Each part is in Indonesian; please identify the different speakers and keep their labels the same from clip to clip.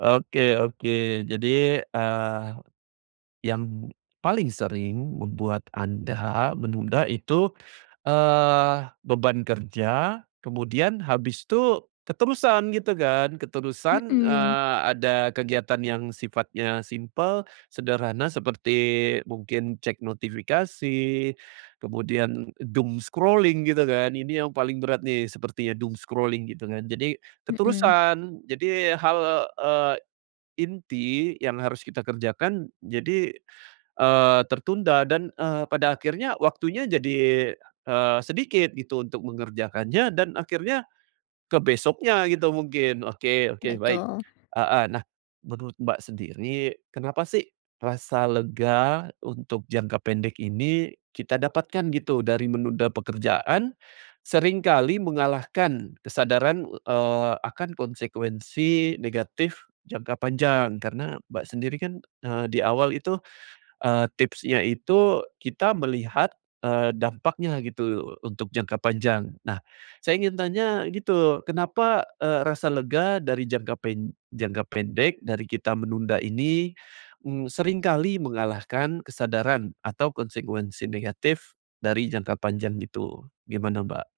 Speaker 1: Oke oke. Jadi, eee, yang paling sering membuat anda menunda itu, eee, beban kerja, kemudian habis tuh keterusan, gitu kan? Keterusan,
Speaker 2: Mhm.
Speaker 1: eee, ada kegiatan yang sifatnya simpel, sederhana, seperti, mungkin cek notifikasi, kemudian doom scrolling, gitu kan. Ini yang paling berat nih, sepertinya doom scrolling, gitu kan, jadi
Speaker 2: Mhm.
Speaker 1: keterusan. Jadi hal, eee, inti yang harus kita kerjakan, jadi, eee, tertunda dan, eee, pada akhirnya, waktunya jadi, eee, sedikit gitu, untuk mengerjakannya, dan akhirnya, ke besoknya gitu mungkin, oke oke, baik,
Speaker 2: Betul.
Speaker 1: heeh. Nah, menurut Mbak sendiri, kenapa sih, rasa lega untuk jangka pendek ini kita dapatkan gitu, dari menunda pekerjaan, seringkali mengalahkan kesadaran, eee, akan konsekuensi negatif jangka panjang? Karena, Mbak sendiri kan, eee, di awal itu, eee, tipsnya itu kita melihat, eee, dampaknya gitu untuk jangka panjang. Nah, saya ingin tanya gitu, kenapa, eee, rasa lega dari jangka pen jangka pendek, dari kita menunda ini, m seringkali mengalahkan kesadaran atau konsekuensi negatif, dari jangka panjang gitu, gimana Mbak?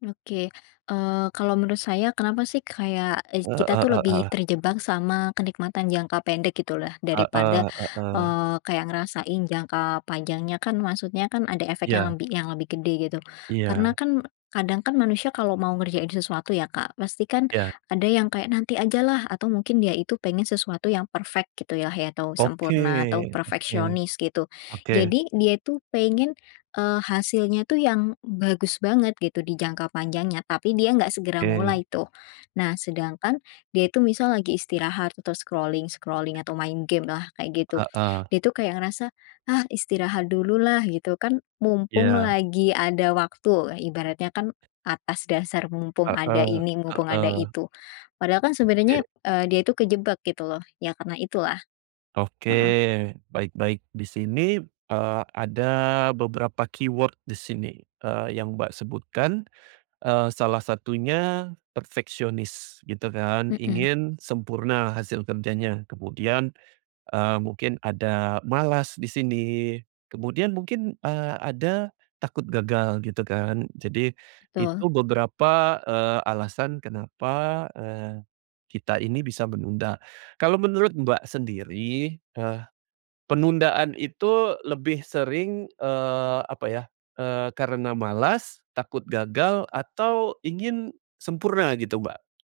Speaker 2: Oke. Eee, kalau menurut saya, kenapa sih, kayak eis kita
Speaker 1: Heeh
Speaker 2: tuh lebih
Speaker 1: heeh.
Speaker 2: terjebak sama kenikmatan jangka pendek gitulah, daripada,
Speaker 1: Heeh heeh.
Speaker 2: eee, kayak ngerasain jangka panjangnya kan, maksudnya kan ada efek yang
Speaker 1: Iya.
Speaker 2: lembi yang lebih gede gitu. Karena
Speaker 1: Iya.
Speaker 2: kan, kadang kan manusia kalau mau ngerjain sesuatu ya Kak, pasti kan,
Speaker 1: Iya.
Speaker 2: ada yang kayak, nanti ajalah, atau mungkin dia itu pengen sesuatu yang perfect gitulah ya atau
Speaker 1: Oke,
Speaker 2: sempurna, atau
Speaker 1: oke,
Speaker 2: perfeksionis gitu.
Speaker 1: oke.
Speaker 2: Jadi, dia itu pengen, eee, hasilnya tuh yang bagus banget gitu, di jangka panjangnya, tapi dia nggak segera
Speaker 1: Oke.
Speaker 2: mulai tuh. Nah, sedangkan dia itu misal lagi istirahat, atau scrolling-scrolling, atau main gamelah, kayak gitu.
Speaker 1: Heeh.
Speaker 2: Dia tuh kayak ngerasa, "Ah, istirahat dululah," gitu, "kan mumpung
Speaker 1: Iya.
Speaker 2: lagi ada waktu." E Ibaratnya kan atas dasar mumpung ada
Speaker 1: Heeh
Speaker 2: ini,
Speaker 1: heeh.
Speaker 2: mumpung ada
Speaker 1: Oke.
Speaker 2: itu. Padahal kan sebenarnya, eee, dia itu kejebak gitu loh, ya karena itulah.
Speaker 1: Oke,
Speaker 2: Heeh.
Speaker 1: baik baik. Di sini, eee, ada beberapa keyword di sini, eee, yang Mbak sebutkan. Eee, salah satunya perfeksionis gitu kan,
Speaker 2: Mhm.
Speaker 1: ingin sempurna hasil kerjanya. Kemudian, eee, mungkin ada malas di sini, kemudian mungkin, eee, ada takut gagal, gitu kan. Jadi, itu
Speaker 2: Betul.
Speaker 1: beberapa, eee, alasan kenapa, eee, kita ini bisa menunda. Kalau menurut Mbak sendiri, eee, penundaan itu lebih sering, eee, apa ya, eee, karena malas, takut gagal, atau ingin sempurna gitu Mbak?